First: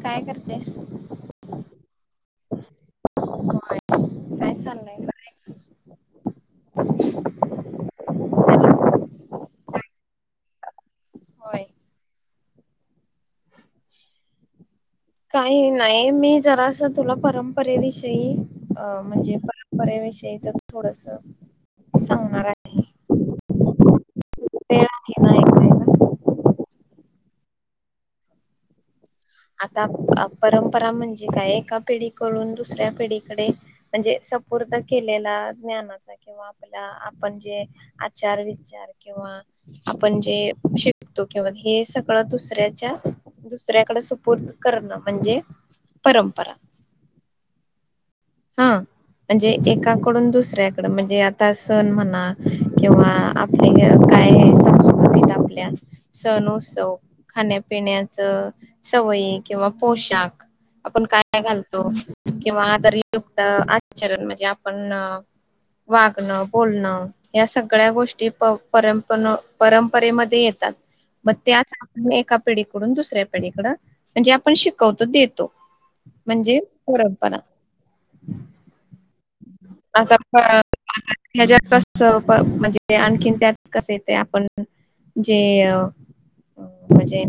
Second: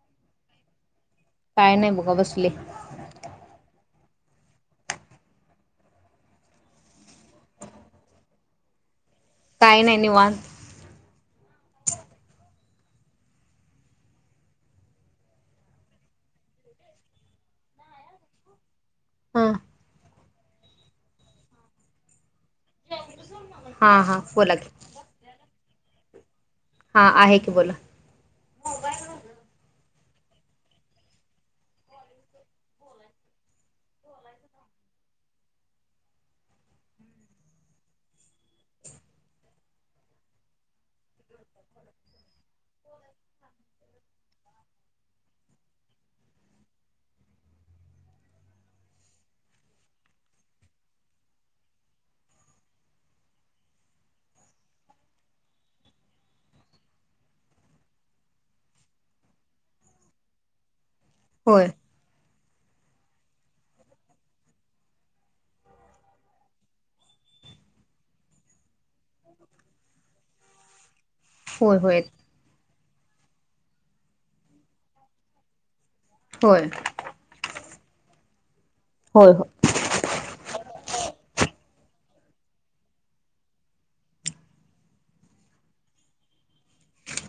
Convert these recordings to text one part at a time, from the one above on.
काय करतेस? काय नाही बघा बसले. काय चाललंय बर हाय का? काय नय निवांत. होय. काही नाही मी जरास तुला परंपरेविषयी अ म्हणजे हा परंपरेविषयीच थोडस सांगणार आहे. हा हा बोला की? वेळ आहे ना ऐकायला. हा आहे की बोला. आता परंपरा म्हणजे काय एका पिढीकडून दुसऱ्या पिढीकडे म्हणजेच सुपूर्त केलेला ज्ञानाचा किंवा आपला आपण जे आचार विचार किंवा आपण जे शिकतो किंवा हे सगळं दुसऱ्याच्या दुसऱ्याकडे सुपूर पूर्त करणं म्हणजे परंपरा. हा. म्हणजे एकाकडून दुसऱ्याकड म्हणजे आता सण म्हणा किंवा आपली तिथं आपल्या सण उत्सव खाण्यापिण्याच सवयी किंवा पोषण ताक, आपण काय होय घालतो किंवा दरी युक्त आचरण म्हणजे आपण वागणं बोलणं या सगळ्या गोष्टी प परंपर परंपरेमध्ये येतात म त्याच होय होय एका पिढी कडून दुसऱ्या पिढीकडं म्हणजे आपण शिकवतो देतो म्हणजे होय परंपरा. होय हो आता [unintelligible] ह्याच्यात कस म्हणजे आणखीन त्यात कसं येतय आपण जे अ, म्हणजे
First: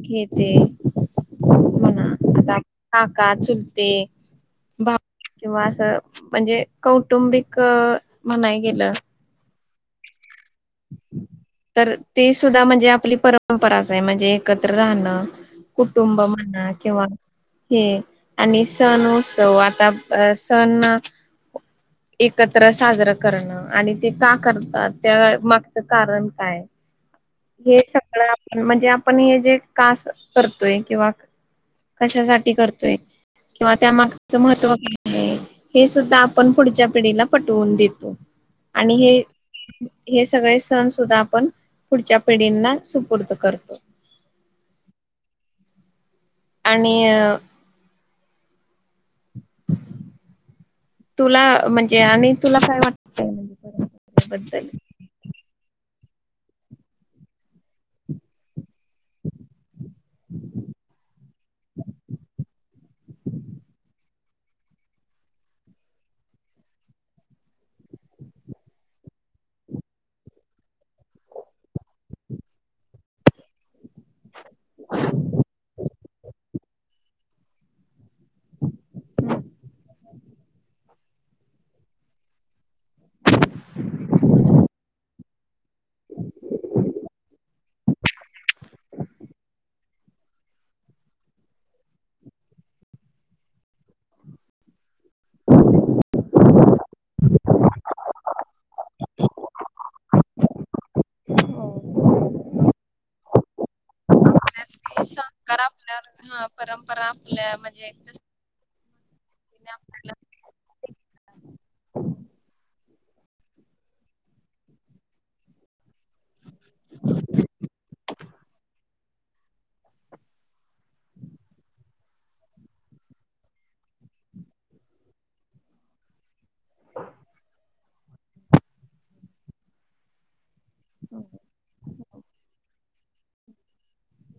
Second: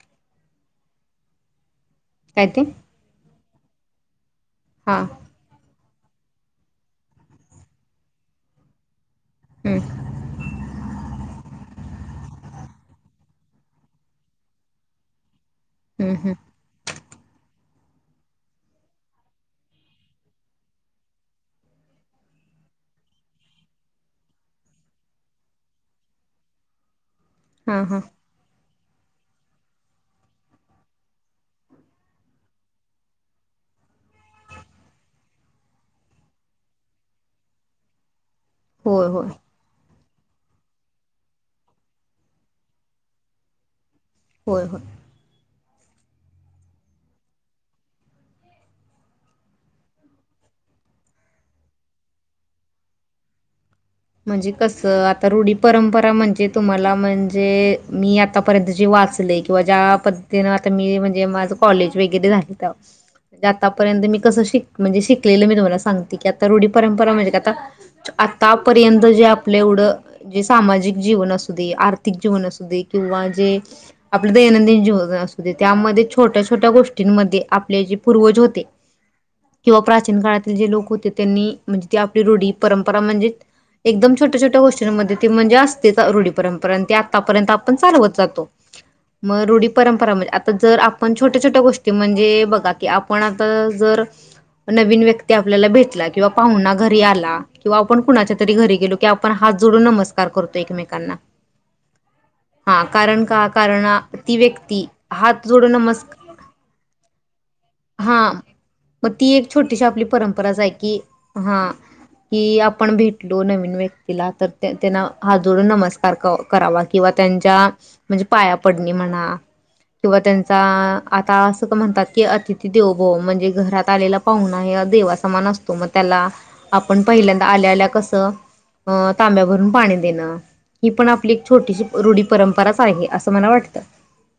घेते म्हणा काय आता ते काका चुलते, हा बाप किंवा असं म्हणजे कौटुंबिक म्हणाय गेलं. ह. तर ते सुद्धा म्हणजे आपली परंपराच आहे म्हणजे एकत्र राहणं. हम्म कुटुंब हम्म म्हणा किंवा हे आणि सण उत्सव तो आता सण एकत्र साजरां करणं आणि ते का करतात त्या मागच कारण काय? [inaudible] हे हा सगळं आपण म्हणजे आपण हे जे कास करतोय किंवा कशासाठी करतोय किंवा त्या माग च महत्त्व काय आहे हे सुद्धा आपण पुढच्या पिढीला पटवून देतो. हो आणि हे हो. हे सगळे सण सुद्धा आपण पुढच्या पिढींना सुपूर्द करतो. होय होय. आणि अ. तुला म्हणजे आणि तुला काय वाटतं? म्हणजे कसं? आता रुढी परंपरा- म्हणजे तुम्हाला म्हणजे, मी आतापर्यंत जे वाचलय किंवा ज्या पद्धतीन आ- म्हणजे माझं कॉलेज वगैरे झालं त. णे आतापर्यंत मी कसं शिक म्हणजे शिकलेलं मी तुम्हाला सांगते की आता रुढी परंपरा म्हणजे क आता आता पर्यंत जे आपल्या एवढं जे, सामाजिक जीवन असू दे आर्थिक जीवन असू दे किंवा जे- आपलं दैनंदिन जीवन असू दे. त्यामध्ये छोट्या छोट्या गोष्टींमध्ये आपले जे- पूर्वज होते किंवा प्राचीन काळातील जे लोक होते- त्यांनी म्हणजे, ती आपली रुढी परंपरा म्हणजे- एकदम छोट्या छोट्या गोष्टींमध्ये ते म्हणजे असतेच रुढी परंपरा. आणि ते आतापर्यंत आपण चालवत जातो. मग रुढी परंपरा म्हणजे, आता जर आपण छोट्या छोट्या गोष्टी म्हणजे बघा की आपण आता ज - नवीन व्यक्ती आपल्याला भेटला किंवा पाहुणा घरी आला किंवा आपण कुणाच्या - गेलो आपण हात जोडून नमस्कार- नमकार करतो एकमेकांना. हो ह. कारण का? कारण ती व्यक्- [unintelligible] आपल्यावर हा परंपरा आपल्या म्हणजे, हा एक- मग ती एक छोटीशी आपली परंपराच आहे की, हा. कि आपण भेट- नवीन व्यक्तीला तर त्यांना हात जोडून नमस्कार करावा किंवा त्यांच्या - पाया पडणी म्हणा. किंवा त्यांचा आता अस का म्हणतात की अतिथी देवो भव. म्हणजे घरात आलेला पाहुना आहे- देवा समान असतो. म त्याला आपण पहिल्यांदा आल्या आल्या कस - तांब्या भरून पाणी देण. ही पण हो आपली छोटीशी रुढी परंपराच - आहे असं मला वाटतं.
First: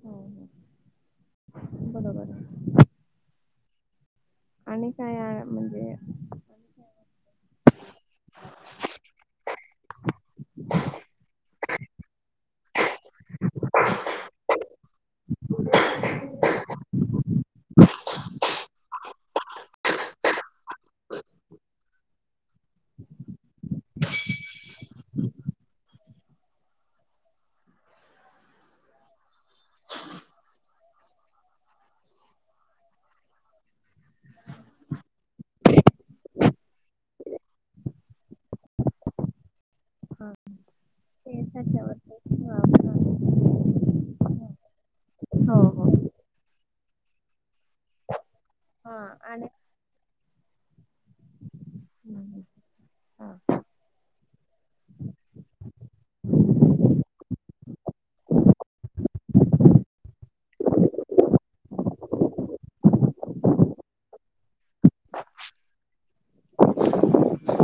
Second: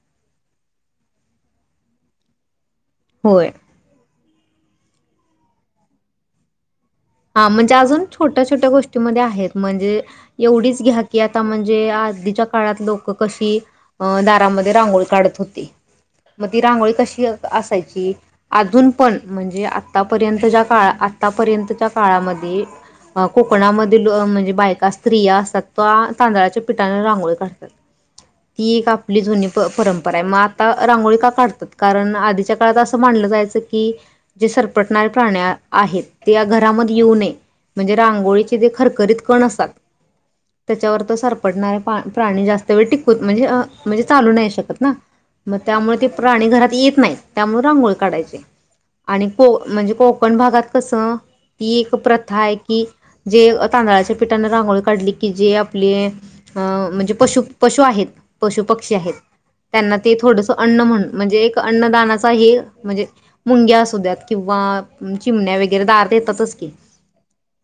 हो हो बरोबर आहे. होय. आणि काय म्हणजे? हा. म्हणजे अजून छोट्या छोट्या गोष्टीमध्ये आहेत. म्हणजे एवढीच घ्या की आ म्हणज- म्हणजे, आधीच्या काळात लोक कशी अ- दारामध्ये रांगोळी काढत होती. मग ती रांगोळी कशी असायची? अजून पण, म्हणजे आतापर्यंत ज्या काळात- आतापर्यंतच्या काळामध्ये- अ कोकणामधील म्हणजे बायका स्त्रिया असतात त तांदळाच्या पिठाने रांगोळी काढतात. ती एक आपली जुनी परंपरा आहे. मग आता रांगोळी का काढतात? कारण आधीच्या काळात असं मानलं- जायचं की जे सरपटणारे प्राणी आहेत. ते या घरामध्ये- येऊ नये. म्हणजे रांगोळीचे ते खरखरीत कण असतात- त्याच्यावर तर ते सरपडणारे प्राणी त्याच्यावरती जास्त वेळ टिकत हा. म्हणजे- म्हणजे चालू नाही शकत ना? मग हो हो. त्यामुळे ते प्राणी घरात येत नाहीत. त्यामुळे रांगोळी काढायचे. आणि को म्हणजे कोकण भागात कसं? ती एक प्रथा आहे. की हा. जे तांदळाच्या पिठाने रांगोळी काढली की जे आपले- अ म्हणजे पशु पशु आहेत. पशु पक्षी आहेत. त्यांना ते थोडस अन्न म्हण म्हणजे एक अन्नदानाचा हे म्हणजे मुंग्या असू द्यात किंवा- चिमण्या वगैरे दारात येतातच की.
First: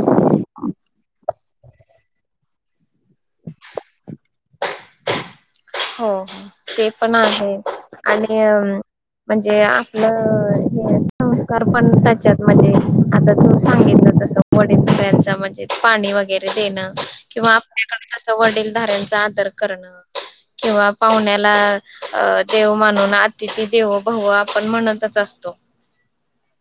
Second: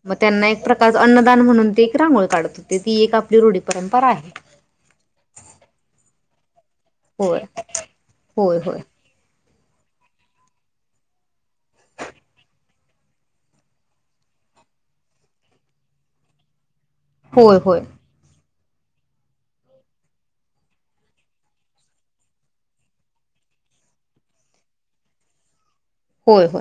मग त्यांना एक प्रकारच अन्नदान म्हणून ते एक रांगोळ काढत होते. ती एक आपली रूढी परंपरा आहे. [inaudible] हो ते पण होय आहे. होय आणि- होय म्हणजे- जे आपलं हे संस्कार पण त्याच्यात म्हणजे आता तू सांगितलं तस- [unintelligible] म्हणजे पाणी वगैरे देणं. किंवा होय होय आपल्याकडे कस वडीलधाऱ्यांचा आदर करणं. किंवा पाहुण्याला अ- देव मानून अतिथी देवो भव आपण म्हणतच असतो. होय होय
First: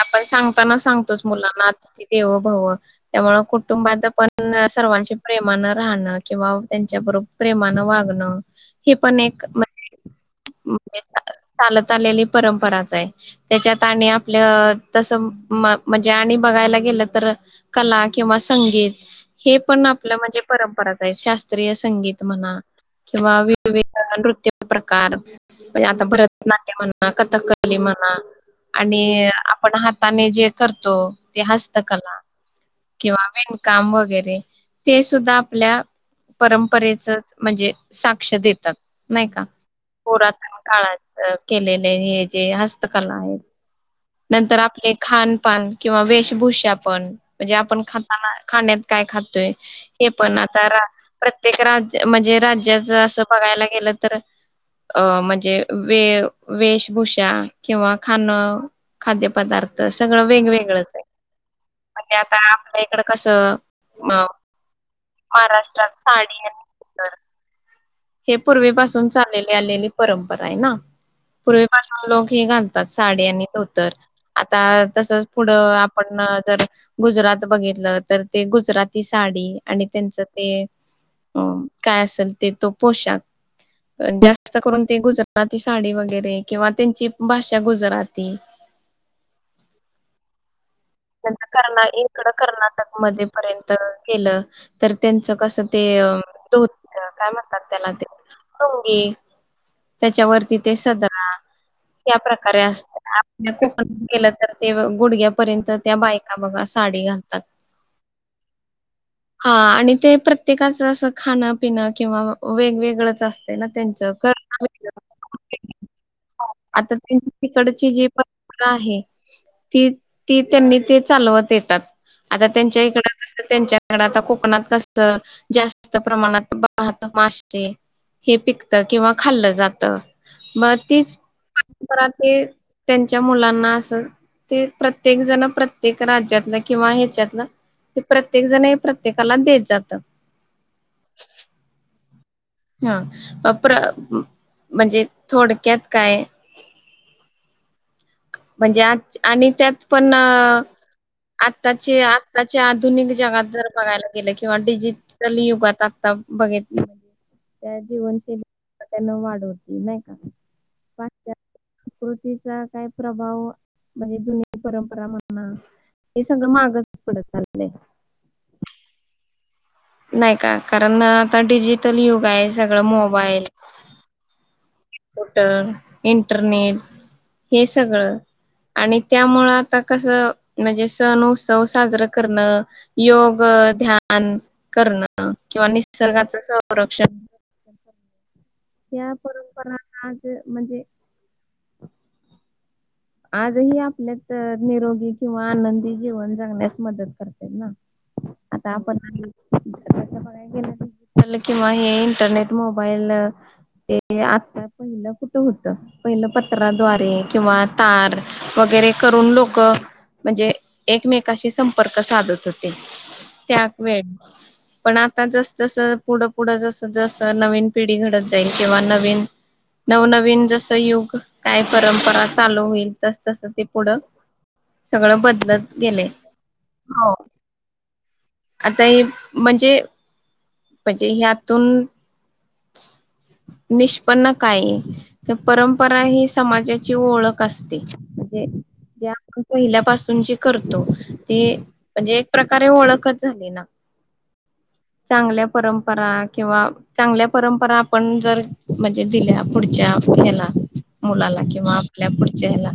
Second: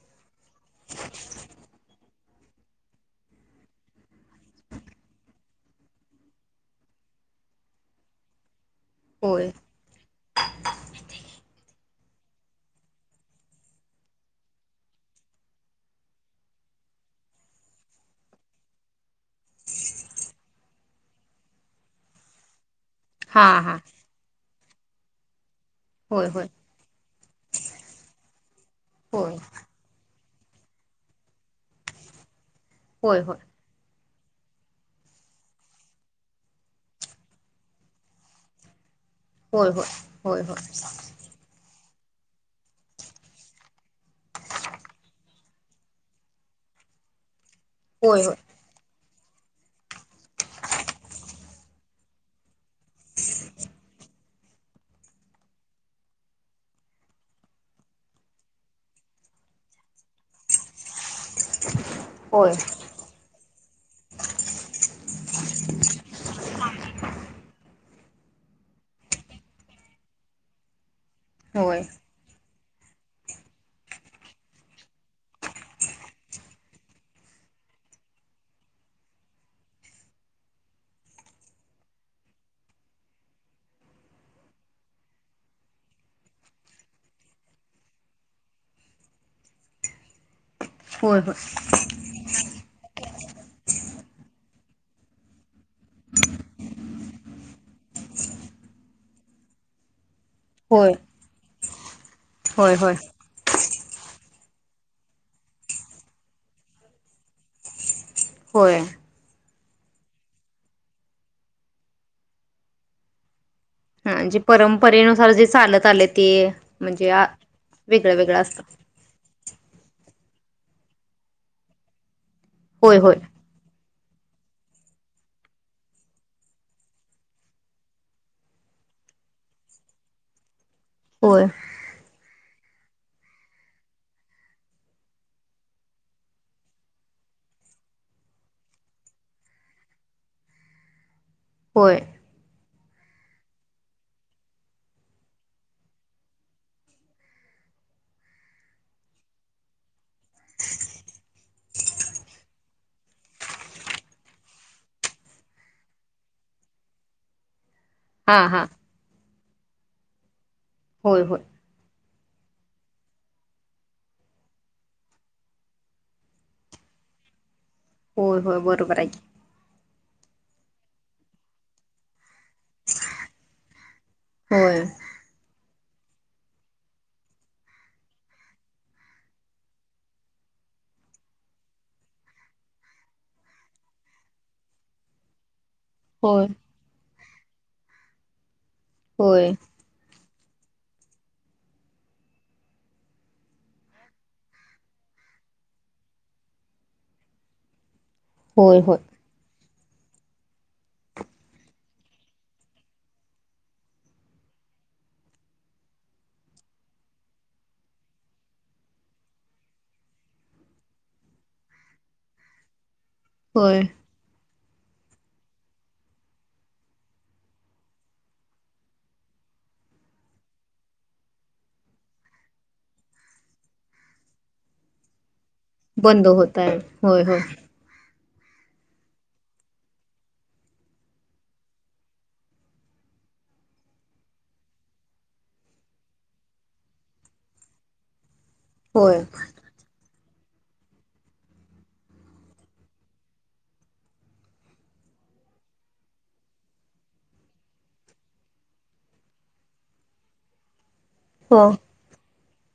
आपण सांगताना सांगतोच मुलांना आता- देवो भव त्यामुळे कुटुंबात पण सर्वांशी प्रेमानं राहणं किंवा त्यांच्या- बरोबर प्रेमानं वागणं हि पण एक होय [unintelligible] ली परंपराच आहे त्याच्यात आपल्या तस म्हणजे आणि बघायलाे. क किवा सं पण आप म्हण [unintelligible] संगीत म्हणा किंवा हा वि हा नृत्य प्रकार म्हणजे आता होय होय भरतनाट्य म्हणा कथकली म्हणा आणि होय आपण ह जे करतो ते हस्तकला होय किंवा होय विणकाम वगैरे ते सुद्धा आपल्या परंपरेच म्हणजे साक्ष देतात. नाही का होय होय होय पुरातन काळात केलेले हे जे हस्तकला आहे. नंतर आपले खानपान किंवा वेशभूषा पण म्हणजे आपण होय खाताना खाण्यात काय खात. हे पण आता प्रत्येक राज म्हणजे राज्यात ज असं बघायला गेलं तर, अ म्हणजे वे वेशभूषा किंवा खाण. खाद्यपदार्थ सगळं वेगवेगळंच आहे. म्हणजे आता होय आपल्या इकड कसं अ महाराष्ट्रात साडी आणि हे पूर्वीपासून चालली आलेली परंपरा आहे ना होय होय पूर्वीपासून लोक हे घाल साडी आणि धोतर, आता तसच पुढं आपण जर गुजरात बघित म्ह तर ते गुजराती साडी आणि त्यांचं ते अ काय असेल ते तो पोशाख. जास्त करून ते गुजराती साडी वगैरे किंवा त्यांची भाषा गुजराती होय न कर्ना इकडं कर्नाटक मध्ये र्यंत केलं तर त्यांच कस तेत. काय म्हणतात तेला तेंगी त्याच्या वरती ते होय सधरा. त्या प्रकारे होय होय होय असतात आप कोकण गे तर ते गुडग्यापर्यंत त्या बायका बघा साडी घालतात. होय. हा आणि ते प्रत्येकाच असं खाणं पिणं किंवा वेगवेगळंच असते ना त्यां च हा का जे [inaudible] परंपरेनुसार जे चालत आले ते आता म्हणजे त्यांची तिकडची जी वेगळं वेगळं असत. परंपरा आहे त्यांनी ते चालवत येतात आ त्यांच्या होय इक होय आता कोकणात कस जास्त प्रमाणात पाहत माशे हे पिकत किंवा खाल्लं जात मग तीच होय परंपरा ते त्यांच्या मुलांना असल ते प्रत्येक जण प्रत्येक राज्यातलं किंवा ह्याच्यातलं हे प्रत्येक जण हे प्रत्येकाला देत जात. होय. हा अप म्हणजे थोडक्यात काय म्हणजे आज आणि त्यात पण अ आताचे आत्ताच्या आधुनिक जगात जर बघायला गेले किंवा डिजिटल युगात आता बघितल. त्या हां हां जीवनशैली त्यांना वाढवती नाही का. हो हो. कृतीचा काय प्रभाव म्हणजे जुन परंपरा म्हणणा हे सगळं मागत पडत चाललं आहे. हो हो बरोबरायकी नाही का कारण आता डिजिटल युग आहे सगळं मोबाईल होय कप्युटर इंटरनेट हे सगळं आणि त्यामुळे आता कस म्हणजे सण उत्सव साजरं करणं, योग अ ध्यान करणं किंवा नी निसर्गाच होय संरक्षण या होय परंपरांना ते म्हणजे आजही आपल्यात निरोगी किंवा आनंदी जीवन जगण्यास मदत करतेत ना. आता होय होय आपण [unintelligible] [inaudible] [unintelligible] किंवा हे इंटरनेट, मोबाईल ते आता पहिलं कुठं होत? पहिलं पत्राद्वारे किंवा तार वगैरे करून लोकं म्हणजे एकमेकाशी संपर्क साधत होते. होय त्यावेेळी पण आता जस -जस पुढं -पुढं जस -जस नवीन पिढी घडत जाईल किंवा नवीन नवनवीन जसं युग काय परंपरा चालू होईल. तस -तस ते पुढं सगळं बदलत गेले बंद होताएत हो होय होय. आता हे म्हणजे, म्हणजे ह्यातून निष्पन्न काय? तर परंपरा ही समाजाची ओळख असते. म्हंजे जे होय आपण पहिल्यापासून ची करतो. ते म्हणजे एक प्रकारे ओळखच झाली ना. चांगल्या परंपरा किंवा चांगल्या परंपरा आपण जर म्हणजे दिल्या पुढच्या ह्याला मुलाला हो किंवा आपल्या पुढ पुढच्या ह्याला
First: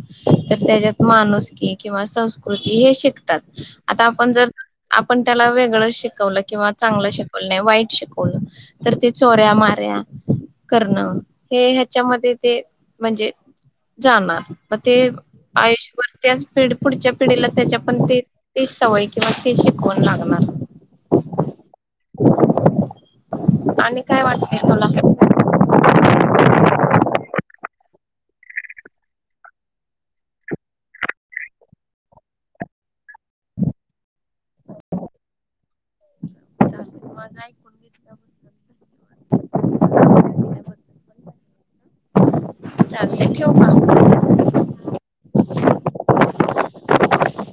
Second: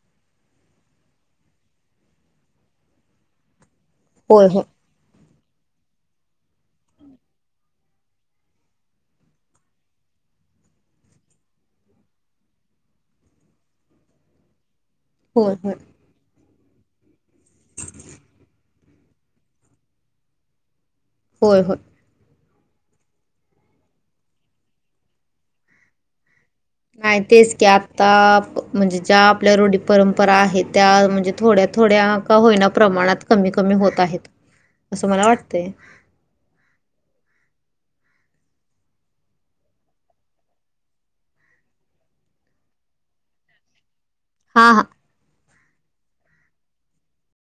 तर त्याच्यात माणुसकी किंवा संस्कृती हे शिकतात. आता आपण होय होय जर आपण, त्याला वेगळ शिकवलं किंवा चांगल शिकवलं नाही. वाईट शिकवलं, तर ते चोऱ्या- माऱ्या करणं. हे ह्याच्यामध्ये ते म्हजे जाणार मग ते होय होय आयुष्यभर त्याच पुढच्या पिढीला त्याच्या पण ते ती सवय किंवा ती शिकवण लागणार होय होय. आणि काय वाटतय तुला? नाही तेच की, आता म्हणजे ज्या आपल्या रूढी- परंपरा आहेत त्या म्हणजे थोड्या थोड्या का होईना प्रमाणात कमी कमी होत आहेत. असं मला वाटतय. माझं ऐकून घेतल्याबद्दल [inaudible] चालतय ठेऊ का? हा हा. [inaudible]